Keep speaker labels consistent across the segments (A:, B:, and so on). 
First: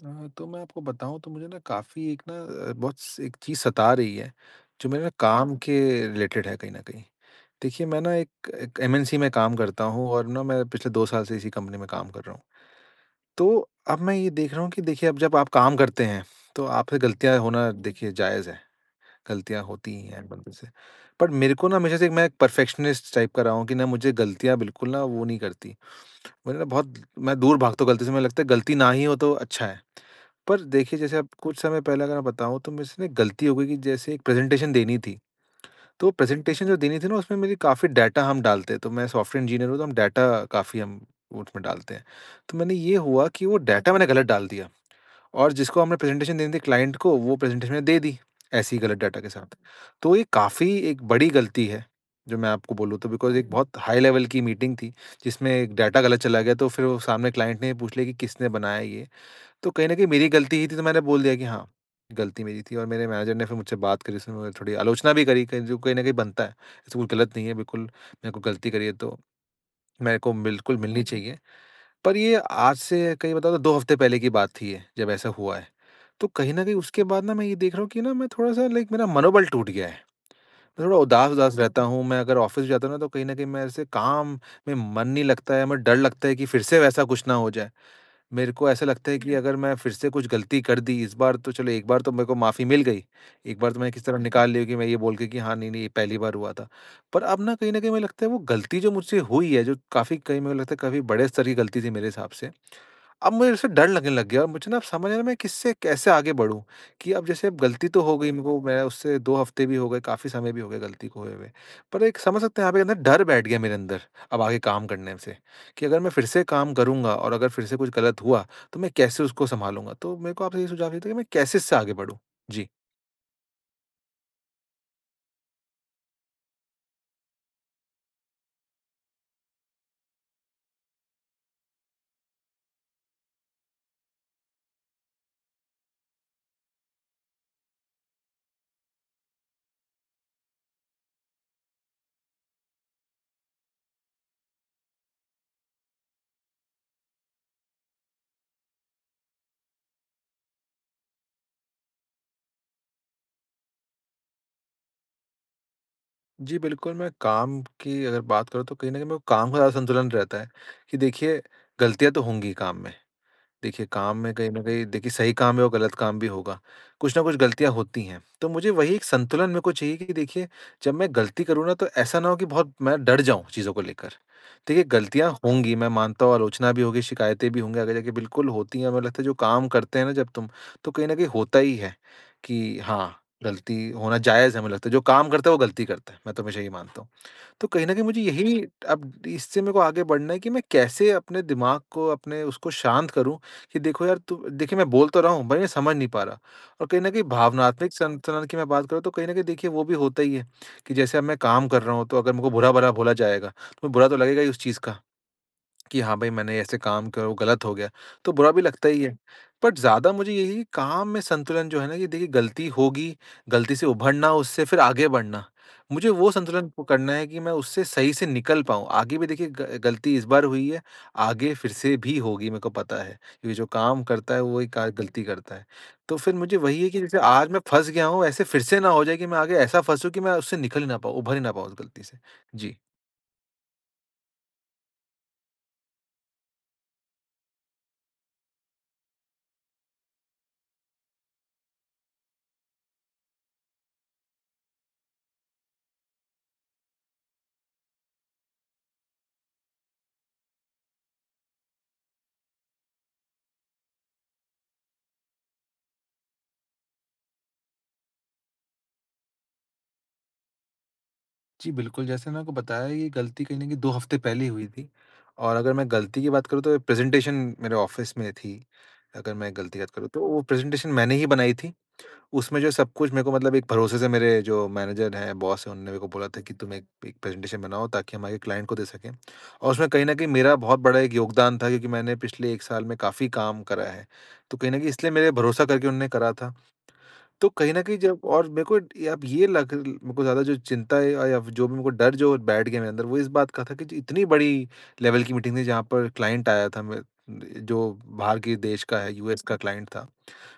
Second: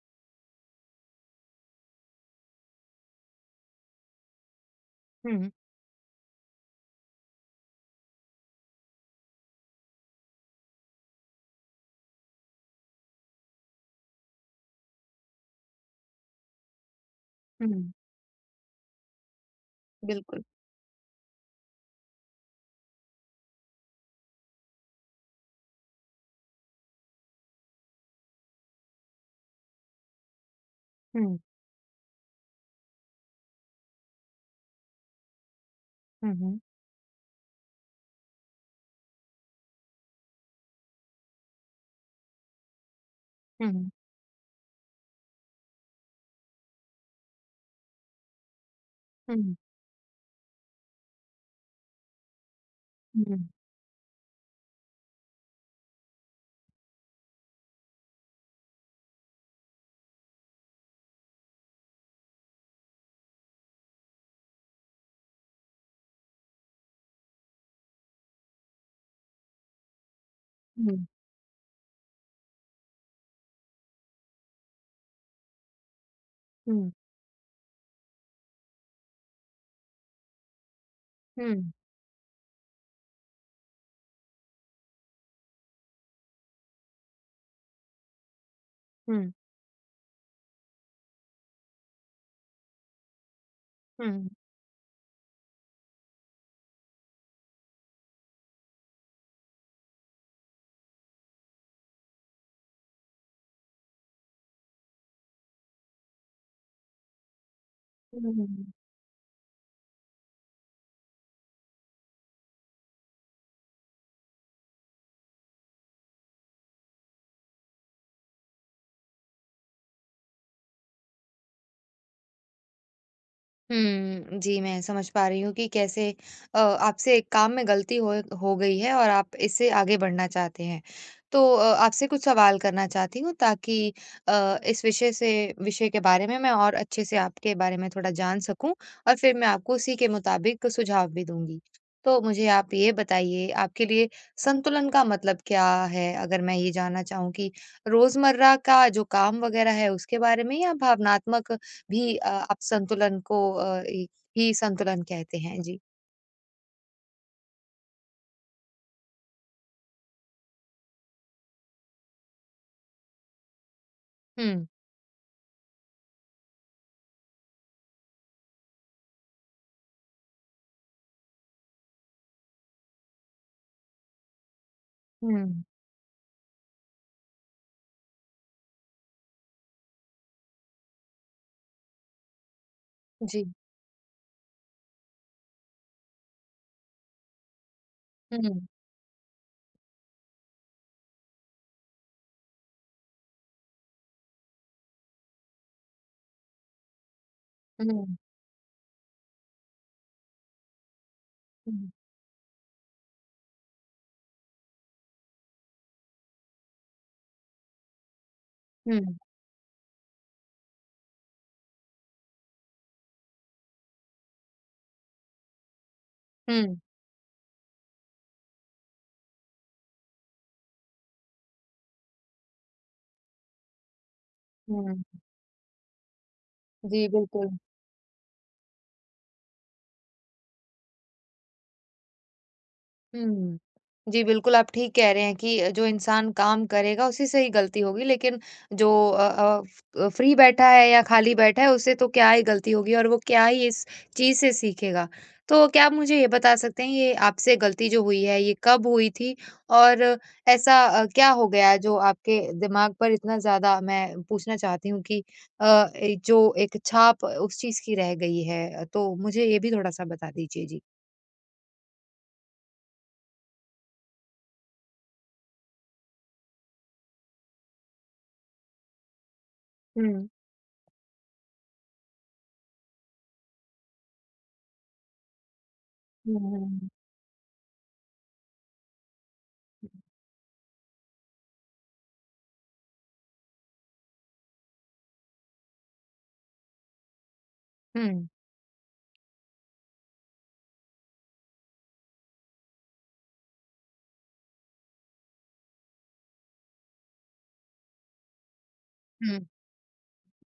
A: अ, तो मैं आपको बताऊँ तो मुझे ना काफ़ी एक ना बहुत स एक चीज़ सता रही है जो मेरे
B: हुँ।
A: काम के रिलेटेड है कहीं न कहीं। देखिए मैं ना एक एक एमएनसी में काम करता हूँ और ना मैं पिछले 2 साल से इसी कंपनी में काम कर रहा हूँ। तो अब मैं ये देख रहा हूँ कि देखिए अब जब आप काम करते हैं तो आपसे गलतियाँ होना
B: हुँ।
A: देखिए जायज़ है। गलतियाँ होती ही हैं
B: बिल्कुल।
A: बंदे से पर मेरे को ना हमेशा से मैं एक परफ़ेक्शनिस्ट टाइप का रहा हूँ कि ना मुझे गलतियाँ बिल्कुल ना वो नहीं करतीं मतलब बहुत, मैं दूर भागता हूँ गलती से मुझे लगता है गलती ना ही हो तो अच्छा है। पर देखिए जैसे अब
B: हुँ।
A: कुछ समय पहले अगर मैं बताऊँ तो मेरे से ना एक गलती हो गई कि जैसे एक प्रेज़ेंटेशन देनी थी। तो
B: हुँ, हुँ।
A: प्रेज़ेंटेशन जो देनी थी ना उसमें मेरी काफ़ी डेटा हम डालते हैं, तो मैं सॉफ्टवेयर इंजीनियर हूँ तो हम डेटा काफ़ी हम वो उसमें डालते हैं। तो मैंने ये हुआ कि वो
B: हुँ।
A: डेटा मैंने गलत डाल दिया और जिसको हमें प्रेज़ेंटेशन देनी थी क्लाइंट को वो प्रेज़ेंटेशन मैं दे दी, ऐसी ही गलत डेटा के
B: हुँ।
A: साथ। तो ये काफ़ी एक बड़ी गलती है, जो मैं आपको बोलूँ तो बिकॉज़ एक
B: हुँ।
A: बहुत हाई लेवल की मीटिंग थी जिसमें एक डेटा ग़लत चला गया तो फ़िर वो सामने क्लाइंट ने ये पूछ लिया कि किसने बनाया ये? तो कहीं न कहीं मेरी गलती ही थी तो मैंने बोल दिया कि हाँ, गलती मेरी थी और मेरे मैनेजर ने फ़िर मुझसे बात करी उसने मतलब थोड़ी आलोचना भी करी, कही जो कहीं न कहीं बनता है। ऐसा कुछ गलत नहीं है बिल्कुल, मैंने कोई गलती करी है तो, मेरे को बिल्कुल मिलनी
B: हुँ।
A: चाहिए। पर ये आज से कहीं बताऊँ तो 2 हफ़्ते पहले की बात थी ये, जब ऐसा हुआ है। तो कहीं न कहीं
B: हुँ।
A: उसके बाद ना मैं ये देख रहा हूँ कि ना मैं थोड़ा-सा लाइक मेरा मनोबल टूट गया है। मैं थोड़ा उदास-उदास
B: हुँ।
A: रहता हूँ, मैं अगर ऑफ़िस जाता हूँ ना तो कहीं न कहीं मेरे से काम में मन नहीं लगता है, म डर लगता है कि फ़िर से वैसा कुछ ना हो जाए। मेरे को ऐसा लगता है
B: हुँ।
A: कि अगर मैं फ़िर से कुछ गलती कर दी इस बार तो चलो, 1 बार तो मेरे को माफ़ी मिल गई। 1 बार तो मैंने किसी तरह
B: हुँ।
A: निकाल लिया कि मैं ये बोल के कि हाँ नहीं-नहीं ये पहली बार हुआ था। पर अब ना कहीं न कहीं मुझे लगता है वो गलती जो मुझसे हुई है जो काफ़ी कहीं मुझे लगता है काफ़ी बड़े स्तर की गलती थी मेरे हिसाब से। अब मुझे उससे डर लगने लग गया है और मुझे ना अब समझ में नी आ रहा किससे कैसे आगे बढ़ूँ कि अब जैसे गलती तो हो गई है
B: हुँ,
A: मेरे को
B: हुँ।
A: मैं उससे 2 हफ़्ते भी हो गए, काफ़ी समय भी हो गया गलती को होए हुए। पर एक समझ सकते हैं आप ये ना डर बैठ गया मेरे अंदर, अब आगे काम करने से, कि अगर मैं फ़िर से काम करूँगा और अगर फ़िर से कुछ गलत हुआ तो मैं कैसे उसको सँभालूँगा। तो मेरे को आपसे ये सुझाव चाहिए था कि मैं कैसे इससे आगे बढ़ूँ? जी।
B: हम्म। जी, मैं समझ पा रही हूँ कि कैसे अ आपसे एक काम में गलती होए हो गई है और आप इससे आगे बढ़ना चाहते हैं। तो अ आपसे कुछ सवाल करना चाहती हूँ ताकि अ, इस विषय से विषय के बारे में मैं और अच्छे से आपके बारे में थोड़ा जान सकूँ और फिर मैं आपको उसी के मुताबिक सुझाव भी दूँगी। तो मुझे आप ये बताइए आपके लिए संतुलन का मतलब क्या है? अगर मैं ये जानना चाहूँ कि रोज़मर्रा का जो काम वगैरह है उसके बारे में या भावनात्मक भी अ आप संतुलन को अ, इ ही संतुलन कहते हैं, जी।
A: जी बिल्कुल, मैं काम की अगर बात करूँ तो कहीं न कहीं मेरे को काम का ज़्यादा संतुलन रहता है कि देखिए, गलतियाँ तो होंगी ही काम में। देखिए काम में कहीं न
B: हुँ।
A: कहीं देखिए सही काम है और गलत काम भी होगा। कुछ ना कुछ गलतियाँ होती हैं। तो मुझे वही एक संतुलन मेरे को चाहिए कि देखिए जब मैं गलती करूँ ना तो ऐसा ना हो कि बहुत मैं डर जाऊँ चीज़ों को लेकर। देखिए गलतियाँ
B: हुँ।
A: होंगी मैं मानता हूँ आलोचना भी होगी शिकायतें भी होंगी। आगे जाके बिल्कुल होती है हमें लगता है जो काम करते हैं ना जब तुम तो कहीं न कहीं होता ही है की हाँ,
B: जी।
A: गलती होना जायज़ हमें लगता है। जो काम करता है वो गलती करता है। मैं तो हमेशा ये मानता हूँ। तो कहीं न कहीं मुझे यही
B: हुँ।
A: अब इससे मेरे को आगे बढ़ना है कि मैं कैसे अपने दिमाग को अपने उसको शांत करूँ कि देखो यार तु देखिए मैं बोल तो रहा हूँ मैं समझ नहीं पा रहा और कहीं न कहीं भावनात्मक
B: हुँ।
A: संतुलन की मैं बात करूँ तो कहीं न कहीं देखिए वो भी होता ही है, कि जैसे अब मैं काम कर
B: हुँ।
A: रहा हूँ तो अगर मेरे को बुरा भरा बोला जाएगा तो बुरा तो लगेगा ही उस चीज़ का। कि हाँ भाई मैंने ऐसे काम करा और वो गलत हो गया। तो बुरा भी लगता ही है।
B: हुँ।
A: बट ज़्यादा मुझे यही काम में संतुलन जो है ना ये देखिए गलती होगी, गलती से उभरना उससे फिर आगे बढ़ना। मुझे वो संतुलन
B: हुँ।
A: पकड़ना है कि मैं उससे सही से निकल पाऊँ। आगे भी देखिए गल गलती इस बार हुई है आगे फिर से भी होगी मेरे को पता है। ये जो काम करता है वही क
B: हुँ।
A: गलती करता है। तो फिर मुझे वही है कि
B: जी,
A: जैसे आज
B: बिल्कुल।
A: मैं फँस गया हूँ ऐसे फिर से ना हो जाए कि मैं आगे ऐसा फँसू कि मैं उससे निकल ही ना पाऊँ उभर ही ना पाऊँ उस गलती से, जी।
B: हुँ। जी बिल्कुल, आप ठीक कह रहे हैं कि जो इंसान काम करेगा उसी से ही गलती होगी, लेकिन जो अ अ अ, फ्री बैठा है या खाली बैठा है उससे तो क्या ही गलती होगी और वो क्या ही इस चीज़ से सीखेगा। तो क्या आप मुझे ये बता सकते हैं ये आपसे गलती जो हुई है ये कब हुई थी? और ऐसा अ, क्या हो गया है जो आपके दिमाग पर इतना ज़्यादा मैं पूछना चाहती हूँ कि अ, एक जो एक छाप उस चीज़ की रह गई है? तो मुझे ये भी थोड़ा-सा बता दीजिए? जी।
A: जी, बिल्कुल, जैसे मैंने आपको बताया ये गलती कहीं न कहीं 2 हफ्ते पहले ही हुई थी, और अगर मैं गलती की बात करूँ तो ये प्रेजेंटेशन मेरे ऑफ़िस में थी, अगर मैं गलती की बात करूँ तो
B: हुँ।
A: वो प्रेजेंटेशन मैंने ही बनाई थी। उसमें जो सब कुछ मेरे को मतलब एक भरोसे से मेरे जो मैनेजर है बॉस है उन्होंने मेरे को बोला
B: हुँ,
A: था कि,
B: हुँ,
A: "तुम एक
B: हुँ।
A: एक प्रेजेंटेशन बनाओ ताकि हमारे क्लाइंट को दे सकें।" और उसमें कहीं न कहीं मेरा बहुत बड़ा एक योगदान था क्योंकि मैंने पिछले 1 साल में काफ़ी काम करा है। तो कहीं न कहीं इसलिए मेरे भरोसा करके उन्होंने करा था। तो कहीं न कहीं जब
B: हुँ।
A: और मेरे को ये लग मेरे को ज़्यादा जो चिंता है या जो भी मेरे को डर जो बैठ गया मेरे अंदर वो इस बात का था की इतनी बड़ी लेवल की मीटिंग थी जहाँ पर क्लाइंट आया था म अ, जो बाहर के देश का है यूएस
B: हुँ।
A: का क्लाइंट था।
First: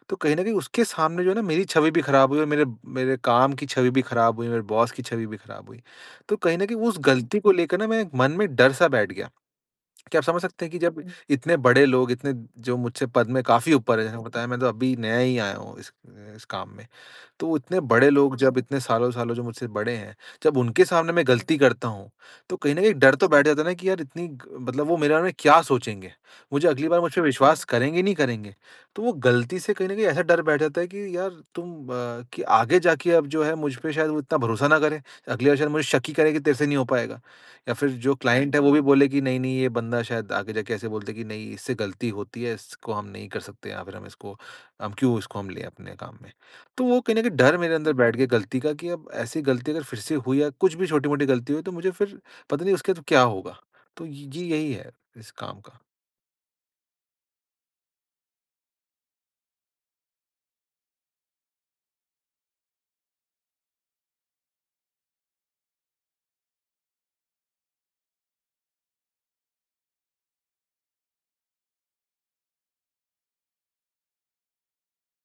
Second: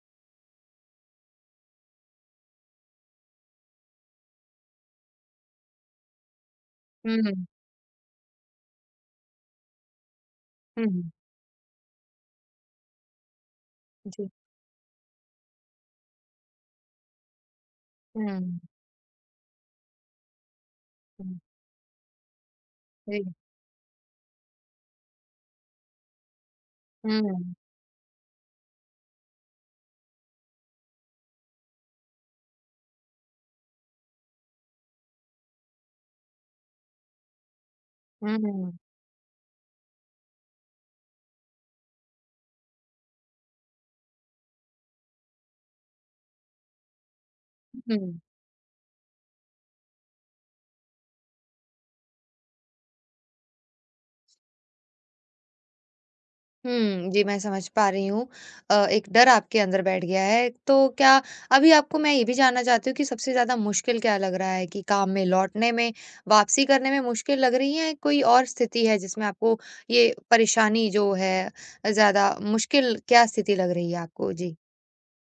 A: तो कहीं न कहीं उसके सामने जो है ना, मेरी छवि भी ख़राब हुई और मेरे मेरे काम की छवि भी ख़राब हुई मेरे बॉस की छवि भी ख़राब हुई, तो कहीं न कहीं उस
B: हुँ,
A: गलती
B: हुँ।
A: को लेके ना मेरे मन में डर-सा बैठ गया, क्या आप समझ सकते हैं कि
B: हुँ,
A: जब
B: हुँ।
A: इतने बड़े लोग इतने जो मुझसे पद में काफ़ी ऊपर है, जैसे
B: जी।
A: बताया मैं तो अभी नया ही आया हूँ इस इस काम में। तो इतने बड़े लोग
B: हाँ।
A: जब इतने सालों-सालों जब मुझसे बड़े हैं जब उनके सामने मैं
B: हुँ।
A: गलती करता हूँ तो कहीं न कहीं डर तो
B: जी।
A: बैठ जाता है ना की यार इतनी ग मतलब वो मेरे बारे में क्या सोचेंगे? मुझे अगली बार मुझपे
B: हाँ।
A: विश्वास करेंगे नहीं करेंगे? तो वो गलती से कहीं न कहीं ऐसा डर बैठ जाता है कि यार तुम अ, आगे जाके अब जो है मुझ पे शायद वो इतना भरोसा ना करे। अगली बार शायद मुझे शक ही करेगी तेरे से नहीं हो पाएगा, या फिर जो
B: हाँ,
A: क्लाइंट है वो
B: हाँ।
A: भी बोले कि नहीं, नहीं, ये बंदा शायद आगे जाके ऐसे बोल दे की नहीं, इससे गलती होती है इसको हम नहीं कर सकते या फिर हम इसको क्यों इसको हम ले अपने काम में। तो वो कही न कही डर मेरे अंदर बैठ
B: हुँ।
A: गई गलती का की अब ऐसी गलती अगर फिर से हुई या कुछ भी छोटी-मोटी गलती हुई तो मुझे फिर पता नहीं उसके बाद क्या होगा? तो ये यही है इस काम का।
B: हुँ। जी, मैं समझ पा रही हूँ। अ, एक डर आपके अंदर बैठ गया है। तो क्या अभी आपको मैं ये भी जानना चाहती हूँ कि सबसे ज़्यादा मुश्किल क्या लग रहा है? कि काम में लौटने में, वापसी करने में मुश्किल लग रही है। या कोई और स्थिति है जिसमें आपको ये परेशानी जो है ज़्यादा मुश्किल क्या स्थिति लग रही है आपको? जी।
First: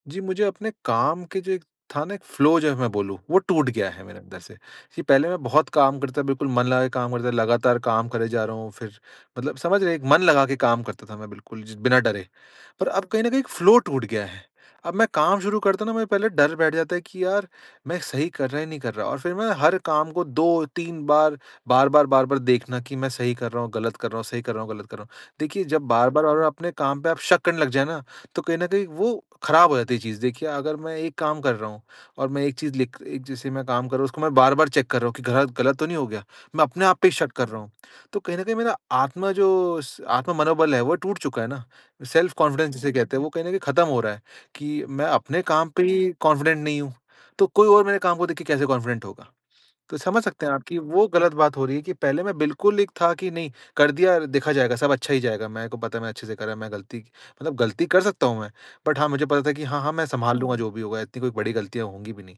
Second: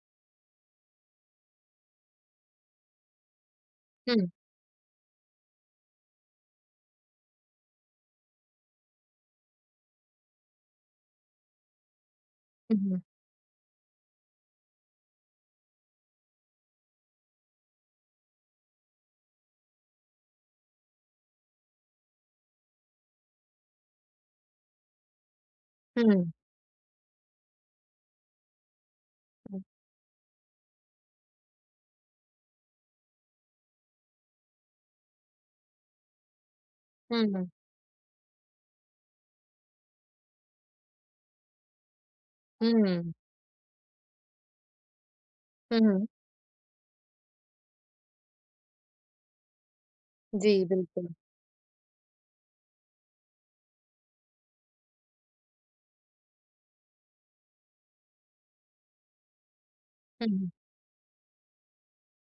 A: जी, मुझे अपने काम के जो एक था ना एक फ्लो जो हैं मैं बोलूँ, वो टूट गया है मेरे
B: हुँ।
A: अंदर से कि पहले मैं बहुत काम करता था, बिल्कुल मन लगा के काम करता था। लगातार काम करे जा रहा हूँ फ़िर मतलब समझ रहे हैं एक मन लगा के काम करता था मैं बिल्कुल ज बिना डरे।
B: हुँ,
A: पर
B: हुँ।
A: अब कहीं न कहीं एक फ्लो टूट गया है। अब मैं काम शुरू करता हूँ ना, मुझे पहले डर बैठ जाता है कि यार मैं सही कर रहा या नहीं कर रहा। और फ़िर मैं हर काम को 2-3 बार, बार-बार, बार-बार देखना कि मैं सही कर रहा हूँ, गलत कर रहा हूँ सही कर रहा हूँ, गलत कर रहा हूँ। देखिए, जब बार-बार,
B: हुँ।
A: बार-बार अपने काम पे आप शक करने लग जाए ना, तो कहीं न कहीं वो
B: हुँ।
A: ख़राब हो जाती है चीज़। देखिए, अगर मैं एक काम कर रहा हूँ और मैं एक चीज़ लिख एक जैसे मैं काम कर रहा हूँ उसको मैं बार-बार चेक कर रहा हूँ कि गलत गलत तो नहीं हो गया। मैं अपने आप पे ही
B: हुँ,
A: शक कर
B: हुँ।
A: रहा हूँ। तो कहीं न कहीं मेरा आत्मा जो स आत्म-मनोबल है वो टूट चुका है ना।
B: हुँ,
A: सेल्फ़-कॉन्फिडेंस जिसे
B: हुँ।
A: कहते हैं वो कहीं न कहीं ख़त्म हो रहा है कि मैं अपने काम
B: हुँ,
A: पे
B: हुँ।
A: ही कॉन्फिडेंट नहीं हूँ। तो कोई और मेरे काम को देख के कैसे कॉन्फिडेंट होगा। तो समझ सकते हैं आप
B: जी,
A: की वो
B: बिल्कुल।
A: गलत बात हो रही है कि पहले मैं बिल्कुल एक था कि नहीं कर दिया, देखा जाएगा सब अच्छा ही जाएगा मेरे को पता है मैं अच्छे से करा है, मैं गलती मतलब गलती कर सकता हूँ मैं। बट हाँ, मुझे पता था कि हाँ-हाँ मैं
B: हुँ,
A: सँभाल
B: हुँ।
A: लूँगा जो भी होगा इतनी कोई बड़ी गलतियाँ होंगी भी नहीं।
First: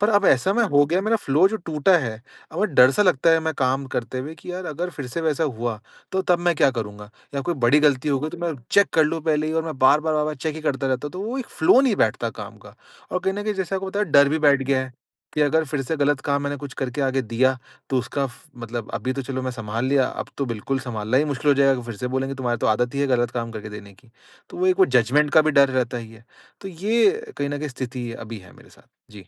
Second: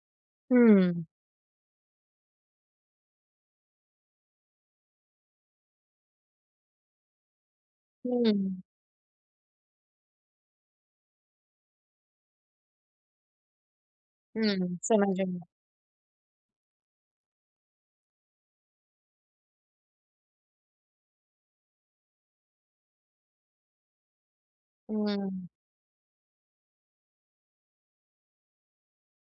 A: पर अब ऐसा मैं हो गया
B: हुँ।
A: मेरा फ्लो जो टूटा है अब वो डर-सा लगता है मैं काम करते हुए कि यार अगर फ़िर से वैसा हुआ तो तब मैं क्या करूँगा? या कोई बड़ी गलती हो गई तो मैं
B: हुँ।
A: चेक कर लूँ पहले ही और मैं बार-बार, बार-बार वो चेक ही करता रहता हूँ। तो वो एक फ्लो नहीं बैठता काम का। और कहीं न कहीं, जैसे आपको पता है, डर भी बैठ
B: हुँ,
A: गया है
B: समझ रही
A: कि
B: हूँ।
A: अगर फ़िर से गलत काम मैंने कुछ करके आगे दिया। तो उसका फ़ मतलब अभी तो चलो मैं सँभाल लिया, अब तो बिल्कुल सँभालना ही मुश्किल हो जाएगा कि फ़िर से बोलेंगे, तुम्हारी तो आदत ही है गलत काम करके देने की। तो वो एक वो
B: उ,
A: जजमेंट का
B: हुँ।
A: भी डर रहता ही है। तो ये कहीं न कहीं स्थिति अभी है मेरे साथ। जी।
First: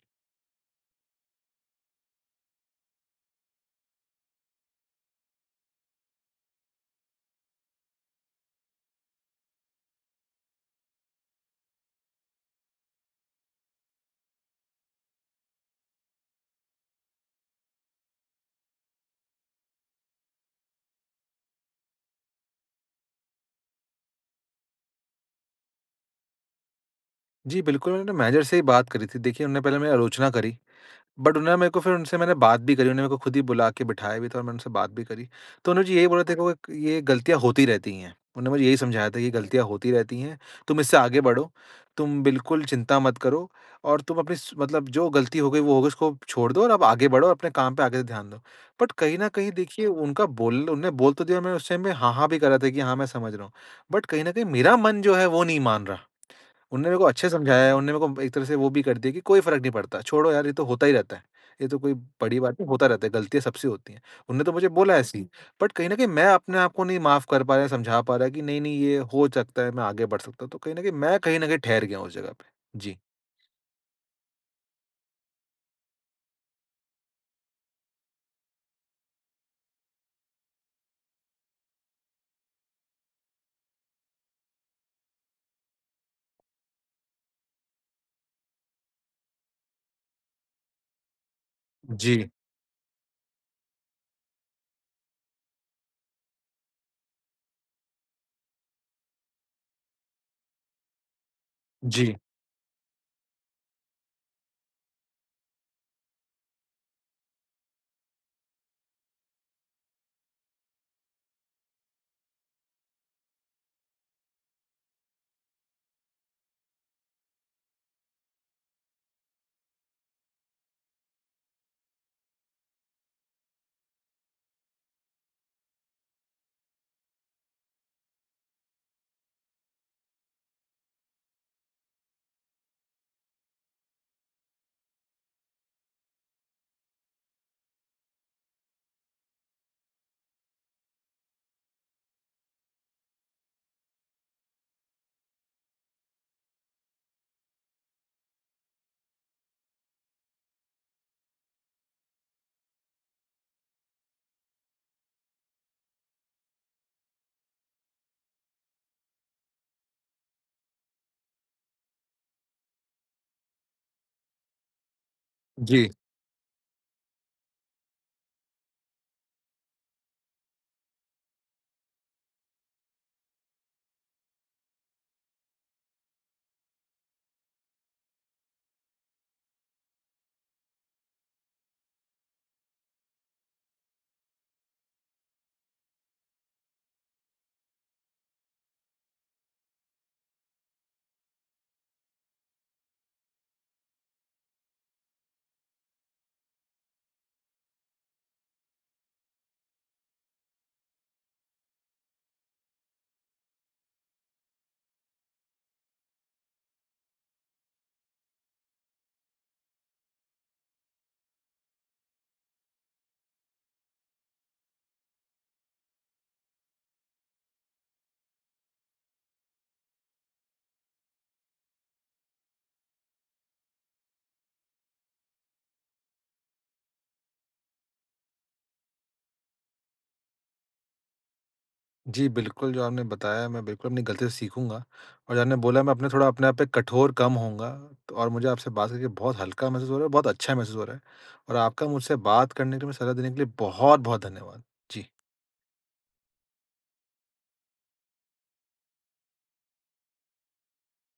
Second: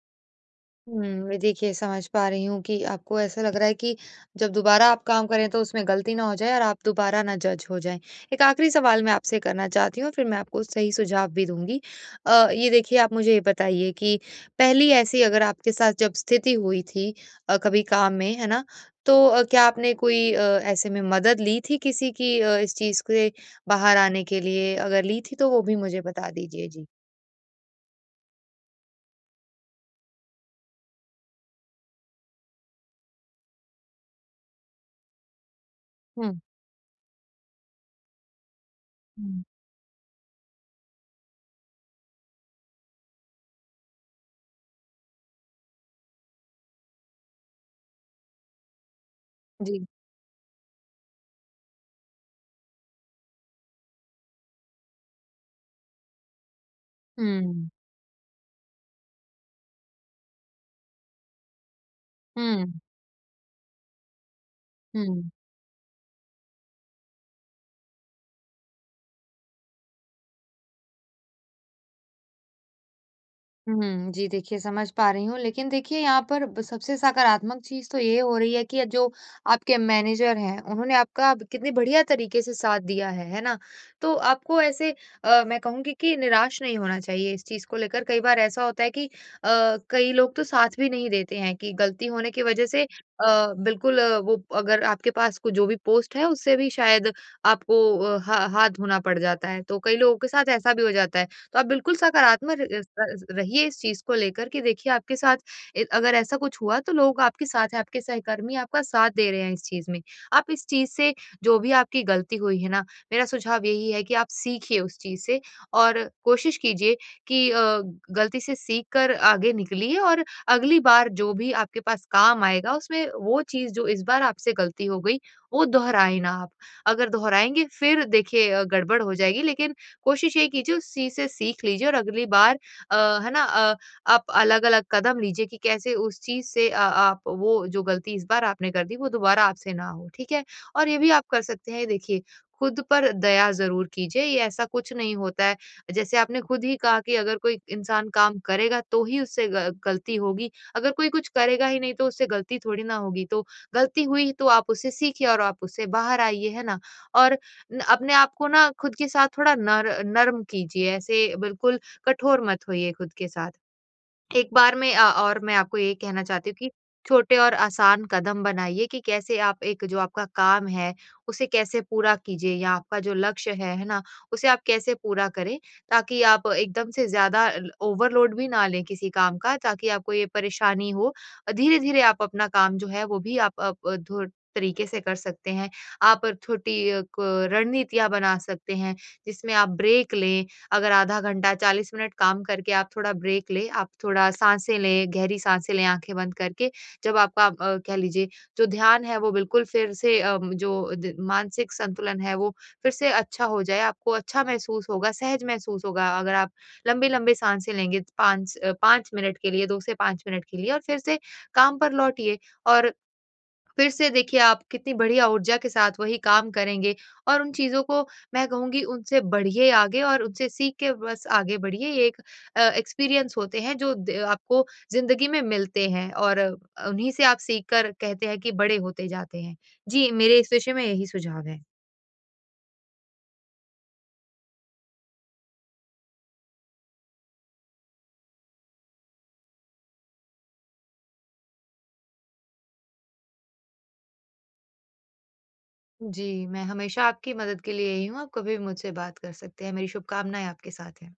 B: हुँ, व देखिए समझ पा रही हूँ कि आपको ऐसा लग रहा है कि जब दोबारा आप काम करें तो उसमें गलती ना हो जाए और आप दोबारा ना जज हो जाएँ, 1 आखिरी सवाल मैं आपसे करना चाहती हूँ और फिर मैं आपको सही सुझाव भी दूँगी। अ, ये देखिए आप मुझे ये बताइए कि पहली ऐसी अगर आपके साथ जब स्थिति हुई थी अ, कभी काम में, है ना? तो अ, क्या आपने कोई अ, ऐसे में अ, मदद ली थी किसी की अ, इस चीज़ के बाहर आने के लिए? अगर ली थी तो वो भी मुझे बता दीजिए? जी।
A: जी, बिल्कुल, मैंने मैनेजर से ही बात करी थी देखिए उन्होंने पहले मेरी आलोचना करी, बट उन्होंने मेरे को फिर उनसे मैंने बात भी करी उन्होंने मेरे को खुद ही बुला के बिठाया भी था और मैंने उनसे बात भी करी। तो उन्होंने मुझे यही बोला था
B: हुँ।
A: देखो एक ये गलतियाँ होती रहती हैं। उन्होंने मुझे यही समझाया था
B: हुँ।
A: गलतियाँ होती रहती है, तुम इससे आगे बढ़ो, तुम बिल्कुल चिंता मत करो और तुम अपनी स मतलब जो गलती हो गई वो होगी उसको छोड़ दो और आप आगे बढ़ो और अपने काम पे आगे से ध्यान दो। बट कहीं न कहीं देखिए
B: जी।
A: उनका बोल उन्होंने बोल तो दिया मैंने उस टाइम में हाँ, हाँ, भी कर रहा था कि हाँ मैं समझ रहा हूँ। बट कहीं न कहीं मेरा मन जो है वो नहीं मान रहा। उन्होंने मेरे को अच्छे समझाया
B: हुँ।
A: है उन्होंने मेरे को एक तरह से वो भी कर दिया की कोई फर्क नहीं पड़ता, छोड़ो यार ये तो होता ही रहता है, ये तो कोई बड़ी बात नहीं
B: हुँ।
A: होता रहता है गलतियाँ सबसे होती है, उन्होंने तो मुझे बोला ऐसे ही।
B: हुँ।
A: बट कहीं न कहीं मैं अपने आपको नहीं माफ नहीं कर पा रहा है, समझा पा रहा है की नहीं, नहीं ये हो सकता है मैं आगे बढ़ सकता हूँ। तो कहीं न कहीं मैं कहीं न कहीं ठहर गया हूँ उस जगह पे। जी।
B: हुँ, जी, देखिए समझ पा रही हूँ लेकिन देखिए यहाँ पर ब सबसे सकारात्मक चीज़ तो ये हो रही है कि अ, जो आपके मैनेजर हैं, उन्होंने आपका ब कितनी बढ़िया तरीके से साथ दिया है, है ना? तो आपको ऐसे अ, मैं कहूँगी कि निराश नहीं होना चाहिए इस चीज़ को लेकर कई बार ऐसा होता है कि अ, कई लोग तो साथ भी नहीं देते हैं कि गलती
A: जी।
B: होने की वजह से अ, बिल्कुल अ, वो अगर आपके पास क जो भी पोस्ट है उसे भी शायद आपको अ, ह हाथ धोना पड़ जाता है। तो कई लोगों के साथ ऐसा भी हो जाता है, तो आप बिल्कुल
A: जी।
B: सकारात्मक इस त स रहिए इस चीज़ को लेकर कि देखिए आपके साथ इ अगर ऐसा कुछ हुआ तो लोग आपके साथ है आपके सहकर्मी आपका साथ दे रहे हैं इस चीज़ में। आप इस चीज़ से जो भी आपकी गलती हुई है ना मेरा सुझाव यही है कि आप सीखिए उस चीज़ से और कोशिश कीजिए कि अ, गलती से सीख कर आगे निकलिए और अगली बार जो भी आपके पास काम आएगा उसमें वो चीज़ जो इस बार आपसे गलती हो गई, वो दोहराए ना आप। अगर दोहराएँगे फिर देखिए अ, गड़बड़ हो जाएगी लेकिन कोशिश यही कीजिए उस चीज़ से सीख लीजिए और अगली बार अ, है ना अ, आप अलग-अलग कदम लीजिए कि कैसे उस चीज़ से अ आप वो जो गलती इस बार आपने कर दी वो दोबारा आपसे ना हो, ठीक है? और ये भी आप कर सकते हैं देखिए, खुद पर दया ज़रूर कीजिए ये ऐसा कुछ नहीं होता है, जैसे आपने खुद ही कहा कि अगर कोई इंसान काम करेगा तो ही उससे ग गलती होगी, अगर कोई कुछ करेगा ही नहीं तो उससे गलती थोड़ी ना होगी, तो गलती हुई तो आप उससे सीखिए और आप उससे बाहर आइए, है ना? और न अपने आप को ना खुद के साथ थोड़ा नर नर्म कीजिए ऐसे बिल्कुल कठोर मत होइए खुद के साथ। एक बार में अ और मैं आपको
A: जी।
B: ये कहना चाहती हूँ कि छोटे और आसान कदम बनाइए कि कैसे आप एक जो आपका काम है, उसे कैसे पूरा कीजिए या आपका जो लक्ष्य है, है ना? उसे आप कैसे पूरा करें ताकि आप एकदम से ज़्यादा ल ओवरलोड भी ना लें किसी काम का ताकि आपको ये परेशानी हो अ, धीरे-धीरे आप अपना काम जो है वो भी आप आप धुर तरीके से कर सकते हैं। आप छोटी अ, क रणनीतियाँ बना सकते हैं, जिसमें आप ब्रेक लें अगर आधा घंटा 40 मिनट काम करके आप थोड़ा ब्रेक लें, आप थोड़ा साँसें लें गहरी साँसें लें आँखें बंद करके, जब आपका आप अ, कह लीजिए जो ध्यान है वो बिल्कुल फिर से उम, जो द मानसिक संतुलन है वो फिर से अच्छा हो जाए आपको अच्छा महसूस होगा, सहज महसूस होगा अगर आप लंबी-लंबी साँसें लेंगे 5 अ, 5 मिनट के लिए 2 से 5 मिनट के लिए और फिर से काम पर लौटिए, और फिर से देखिए आप कितनी बढ़िया ऊर्जा के साथ वही काम करेंगे, और उन चीज़ों को मैं कहूँगी उनसे बढ़िए आगे और उनसे सीख के बस आगे बढ़िए ये एक अ, एक्सपीरियंस होते हैं जो द आपको ज़िंदगी में मिलते हैं, और उन्हीं से आप सीख कर कहते हैं कि बड़े होते जाते हैं। जी, मेरे इस विषय में यही सुझाव है।
A: जी, बिल्कुल, जो आपने बताया मैं बिल्कुल अपनी गलतियों से सीखूँगा। और जो आपने बोला मैं थोड़ा अपने आप पे कठोर कम होऊँगा और मुझे आपसे बात करके बहुत हल्का महसूस हो रहा है और बहुत अच्छा महसूस हो रहा है। और आपका मुझसे बात करने के लिए, मुझे सलाह देने के लिए बहुत-बहुत धन्यवाद। जी।
B: जी, मैं हमेशा आपकी मदद के लिए यही हूँ आप कभी मुझसे बात कर सकते हैं मेरी शुभकामनाएँ आपके साथ हैं।